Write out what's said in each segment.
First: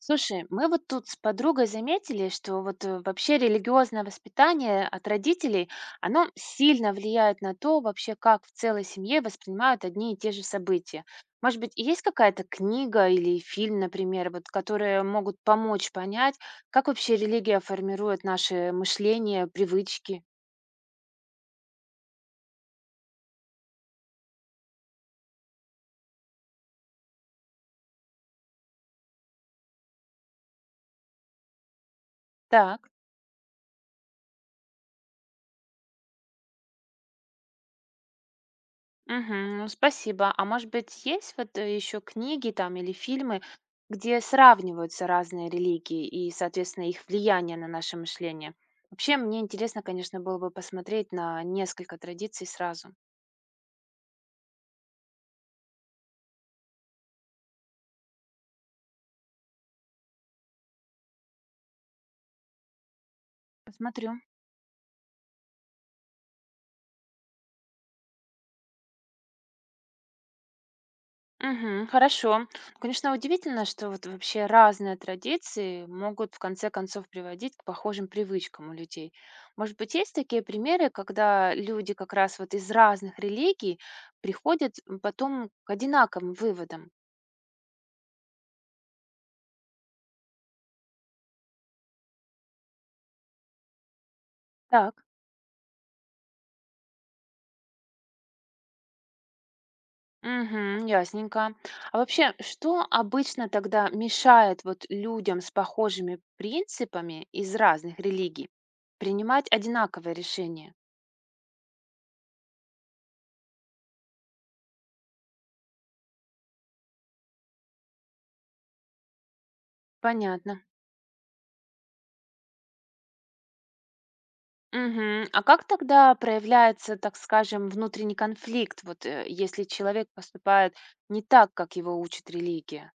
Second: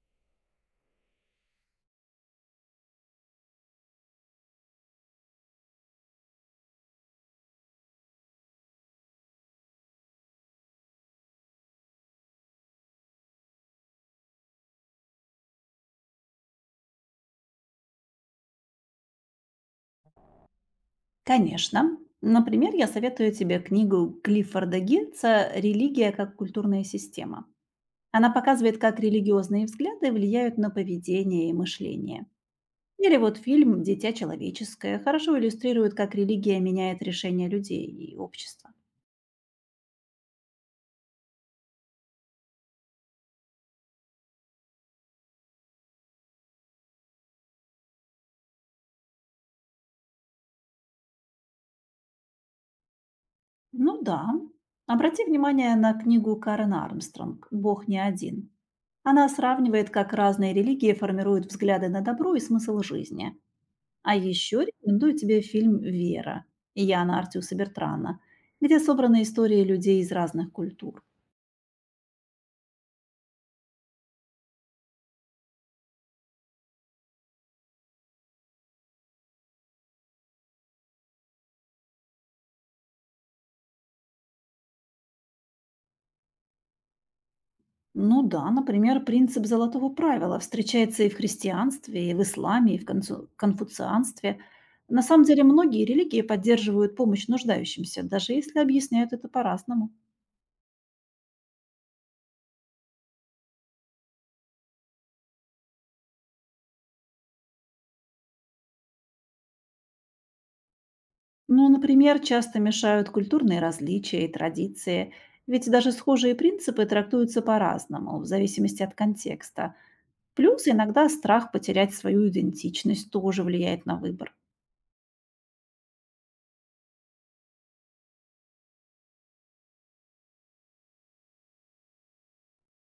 Слушай, мы вот тут с подругой заметили, что вот вообще религиозное воспитание от родителей, оно сильно влияет на то, вообще, как в целой семье воспринимают одни и те же события. Может быть, есть какая-то книга или фильм, например, вот, которые могут помочь понять, как вообще религия формирует наше мышление, привычки? Конечно. Например, я советую тебе книгу Клиффорда Гитца «Религия как культурная система». Она показывает, как религиозные взгляды влияют на поведение и мышление. Так. Или вот фильм «Дитя человеческое» хорошо иллюстрирует, как религия меняет решения людей и общества. Мгм. Ну, спасибо. А может быть, есть вот еще книги там или фильмы, где сравниваются разные религии и, соответственно, их влияние на наше мышление? Вообще, мне интересно, конечно, было бы посмотреть на несколько традиций сразу. Ну да. Обрати внимание на книгу Карен Армстронг «Бог не один». Она сравнивает, как разные религии формируют взгляды на добро и смысл жизни. А Посмотрю. еще рекомендую тебе фильм «Вера» Яна Артюса Бертрана, где собраны истории людей из разных культур. Мгм. Хорошо. Ну, конечно, удивительно, что вот вообще разные традиции могут в конце концов приводить к похожим привычкам у людей. Может быть, есть такие примеры, когда люди как раз вот из разных религий приходят потом к одинаковым выводам? Ну да, например, принцип золотого правила встречается и в христианстве, и в исламе, и в конфуцианстве. На Так. самом деле многие религии поддерживают помощь нуждающимся, даже если объясняют это по-разному. Угу, ясненько. А вообще, что обычно тогда мешает вот людям с похожими принципами из разных религий принимать одинаковые решения? Ну, например, часто мешают культурные различия и традиции, ведь даже схожие принципы трактуются по-разному, в зависимости от контекста. Понятно. Плюс иногда страх потерять свою идентичность тоже влияет на выбор. Мгм. А как тогда проявляется, так скажем, внутренний конфликт, вот если человек поступает не так, как его учит религия?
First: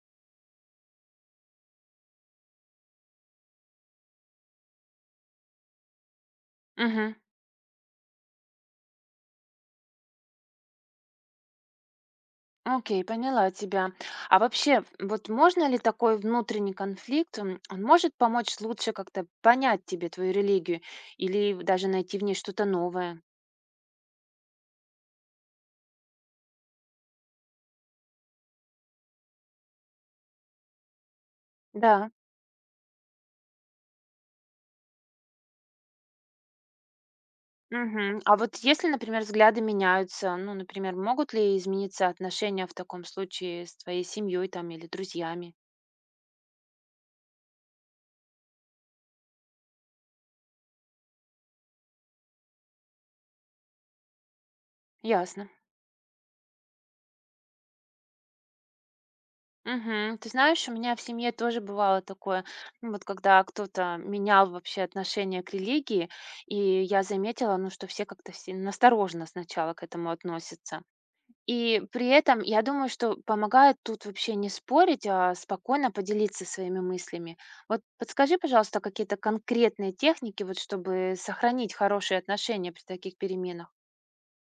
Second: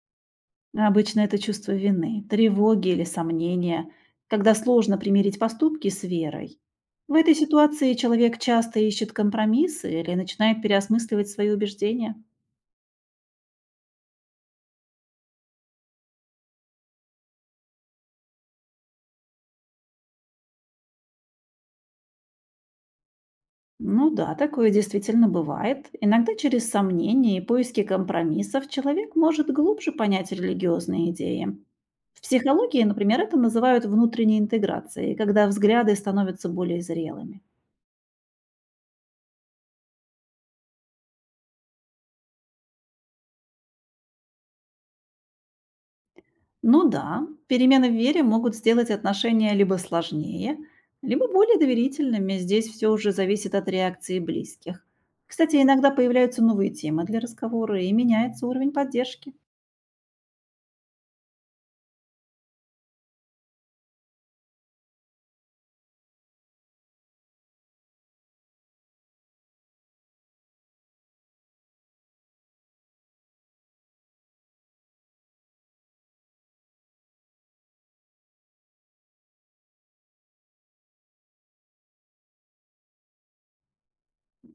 Обычно это чувство вины, тревоги или сомнения, когда сложно примирить поступки с верой. В Мгм. этой ситуации человек часто ищет компромиссы или начинает переосмысливать свои убеждения. Окей, поняла тебя. А вообще, вот можно ли такой внутренний конфликт, он может помочь лучше как-то понять тебе твою религию или даже найти в ней что-то новое? Ну да, такое действительно бывает. Иногда через сомнения и поиски компромиссов человек может глубже понять религиозные идеи. Да. В психологии, например, это называют внутренней интеграцией, когда взгляды становятся более зрелыми. Мгм. А вот если, например, взгляды меняются, ну, например, могут ли измениться отношения в таком случае с твоей семьей там или друзьями? Ну да, перемены в вере могут сделать отношения либо сложнее, либо более доверительными. Здесь все уже зависит от реакции близких. Ясно. Кстати, иногда появляются новые темы для разговора и меняется уровень поддержки. Мгм. Ты знаешь, у меня в семье тоже бывало такое, ну, вот когда кто-то менял вообще отношение к религии, и я заметила, ну, что все как-то все настороженно сначала к этому относятся. И при этом я думаю, что помогает тут вообще не спорить, а спокойно поделиться своими мыслями. Вот подскажи, пожалуйста, какие-то конкретные техники, вот чтобы сохранить хорошие отношения при таких переменах.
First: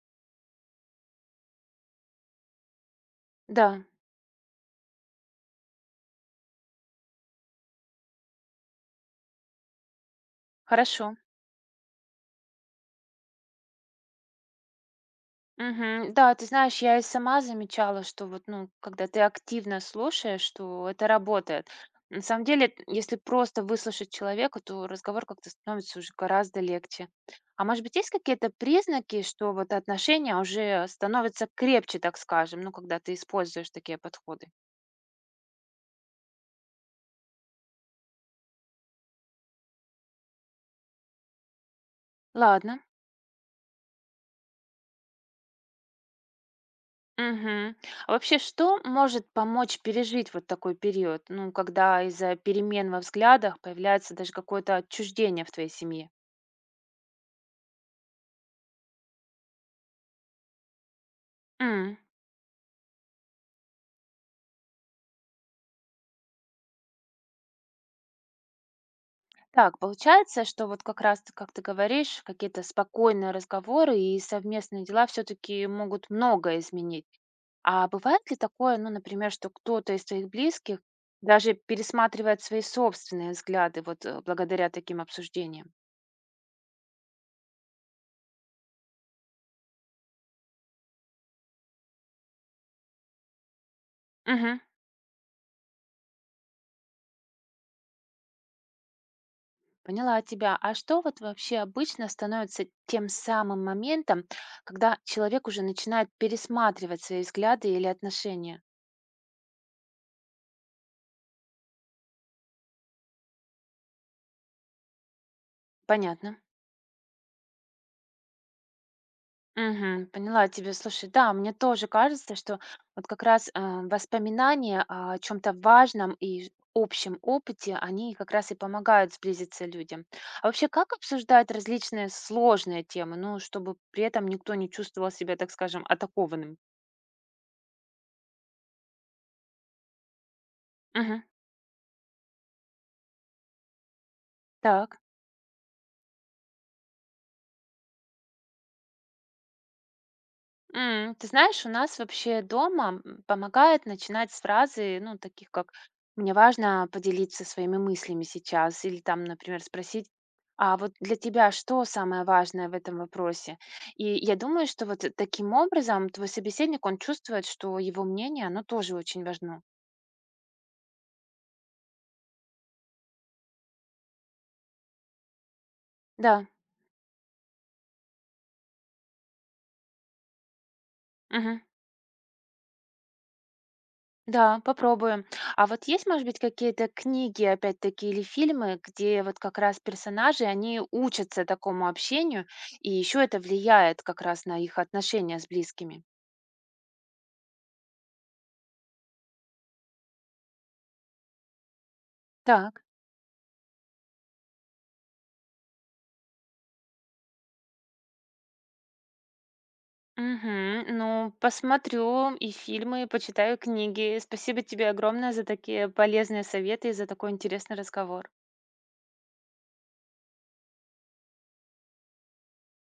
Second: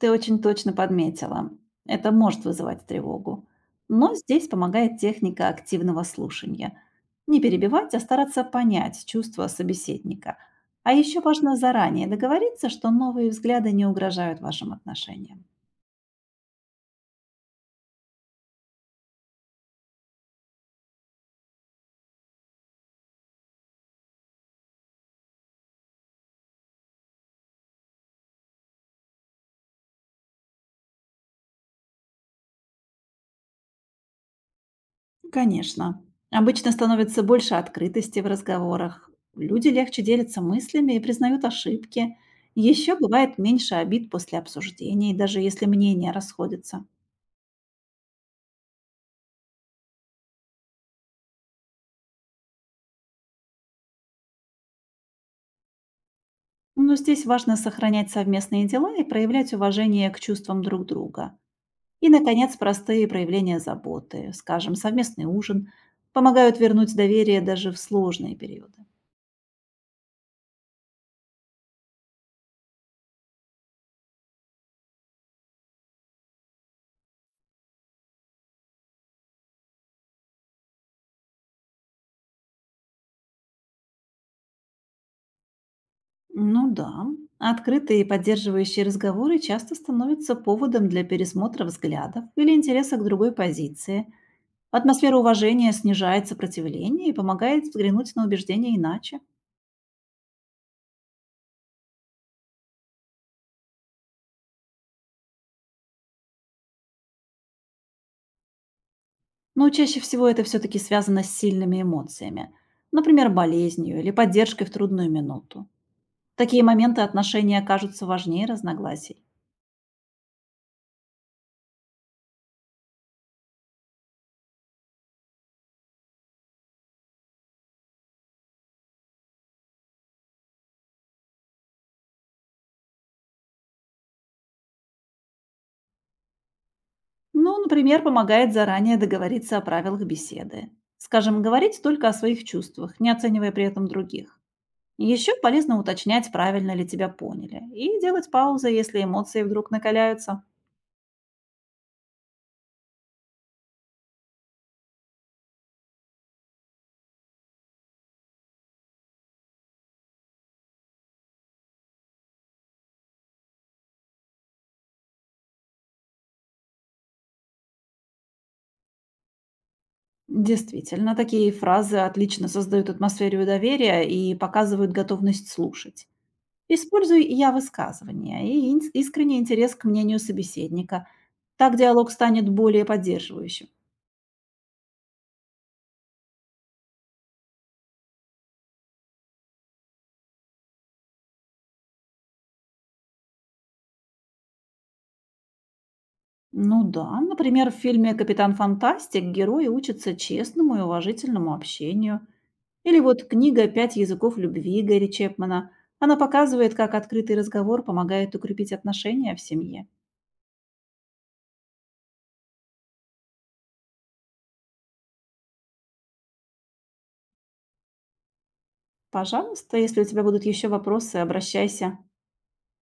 Ты очень точно подметила. Это может вызывать тревогу. Да, Но здесь помогает техника активного слушания. Не перебивать, а стараться понять чувства собеседника. А хорошо. еще важно заранее договориться, что новые взгляды не угрожают вашим отношениям. Мгм. Да, ты знаешь, я и сама замечала, что вот, ну, когда ты активно слушаешь, что это работает. На самом деле, если просто выслушать человека, то разговор как-то становится уже гораздо легче. А может быть, есть какие-то признаки, что вот отношения уже становятся крепче, так скажем, ну, когда ты используешь такие подходы? Конечно. Обычно становится больше открытости в разговорах. Люди легче делятся мыслями и признают ошибки. Ладно. Еще бывает меньше обид после обсуждений, даже если мнения расходятся. Мгм. А вообще, что может помочь пережить вот такой период, ну, когда из-за перемен во взглядах появляется даже какое-то отчуждение в твоей семье? Но здесь важно сохранять совместные дела и проявлять уважение к чувствам друг друга. М. И, наконец, простые проявления заботы, скажем, совместный ужин, помогают вернуть доверие даже в сложные периоды. Так, получается, что вот как раз, как ты говоришь, какие-то спокойные разговоры и совместные дела все-таки могут многое изменить. А бывает ли такое, ну, например, что кто-то из твоих близких даже пересматривает свои собственные взгляды вот благодаря таким обсуждениям? Ну да, открытые и поддерживающие разговоры часто становятся поводом для пересмотра взглядов или интереса к другой позиции. Мгм. Атмосфера уважения снижает сопротивление и помогает взглянуть на убеждения иначе. Поняла тебя. А что вот вообще обычно становится тем самым моментом, когда человек уже начинает пересматривать свои взгляды или отношения? Но чаще всего это все-таки связано с сильными эмоциями, например, болезнью или поддержкой в трудную минуту. В Понятно. такие моменты отношения кажутся важнее разногласий. Мгм. Поняла тебя. Слушай, да, мне тоже кажется, что вот как раз воспоминания о чем-то важном и общем опыте, они как раз и помогают сблизиться людям. А вообще, как обсуждать различные сложные темы, ну, чтобы при этом никто не чувствовал себя, так скажем, атакованным? Ну, например, помогает заранее договориться о правилах беседы. Мгм. Скажем, говорить только о своих чувствах, не оценивая при этом других. Так. Еще полезно уточнять, правильно ли тебя поняли, и делать паузы, если эмоции вдруг накаляются. М, ты знаешь, у нас вообще дома, м, помогает начинать с фразы, ну, таких как "мне важно поделиться своими мыслями сейчас" или там, например, спросить: "А вот для тебя что самое важное в этом вопросе?" И я думаю, что вот таким образом твой собеседник, он чувствует, что его мнение, оно тоже очень важно. Действительно, такие фразы отлично создают атмосферу доверия и показывают готовность слушать. Да. Используй «я» высказывания и искренний интерес к мнению собеседника. Мгм. Так диалог станет более поддерживающим. Да, попробуем. А вот есть, может быть, какие-то книги, опять-таки, или фильмы, где вот как раз персонажи, они учатся такому общению, и еще это влияет как раз на их отношения с близкими? Ну да, например, в фильме «Капитан Фантастик» герои учатся честному и уважительному общению. Так. Или вот книга «Пять языков любви» Гэри Чепмана. Она показывает, как открытый разговор помогает укрепить отношения в семье. Мгм. Ну, посмотрю и фильмы, и почитаю книги. Спасибо тебе огромное за такие полезные советы и за такой интересный разговор. Пожалуйста, если у тебя будут еще вопросы, обращайся.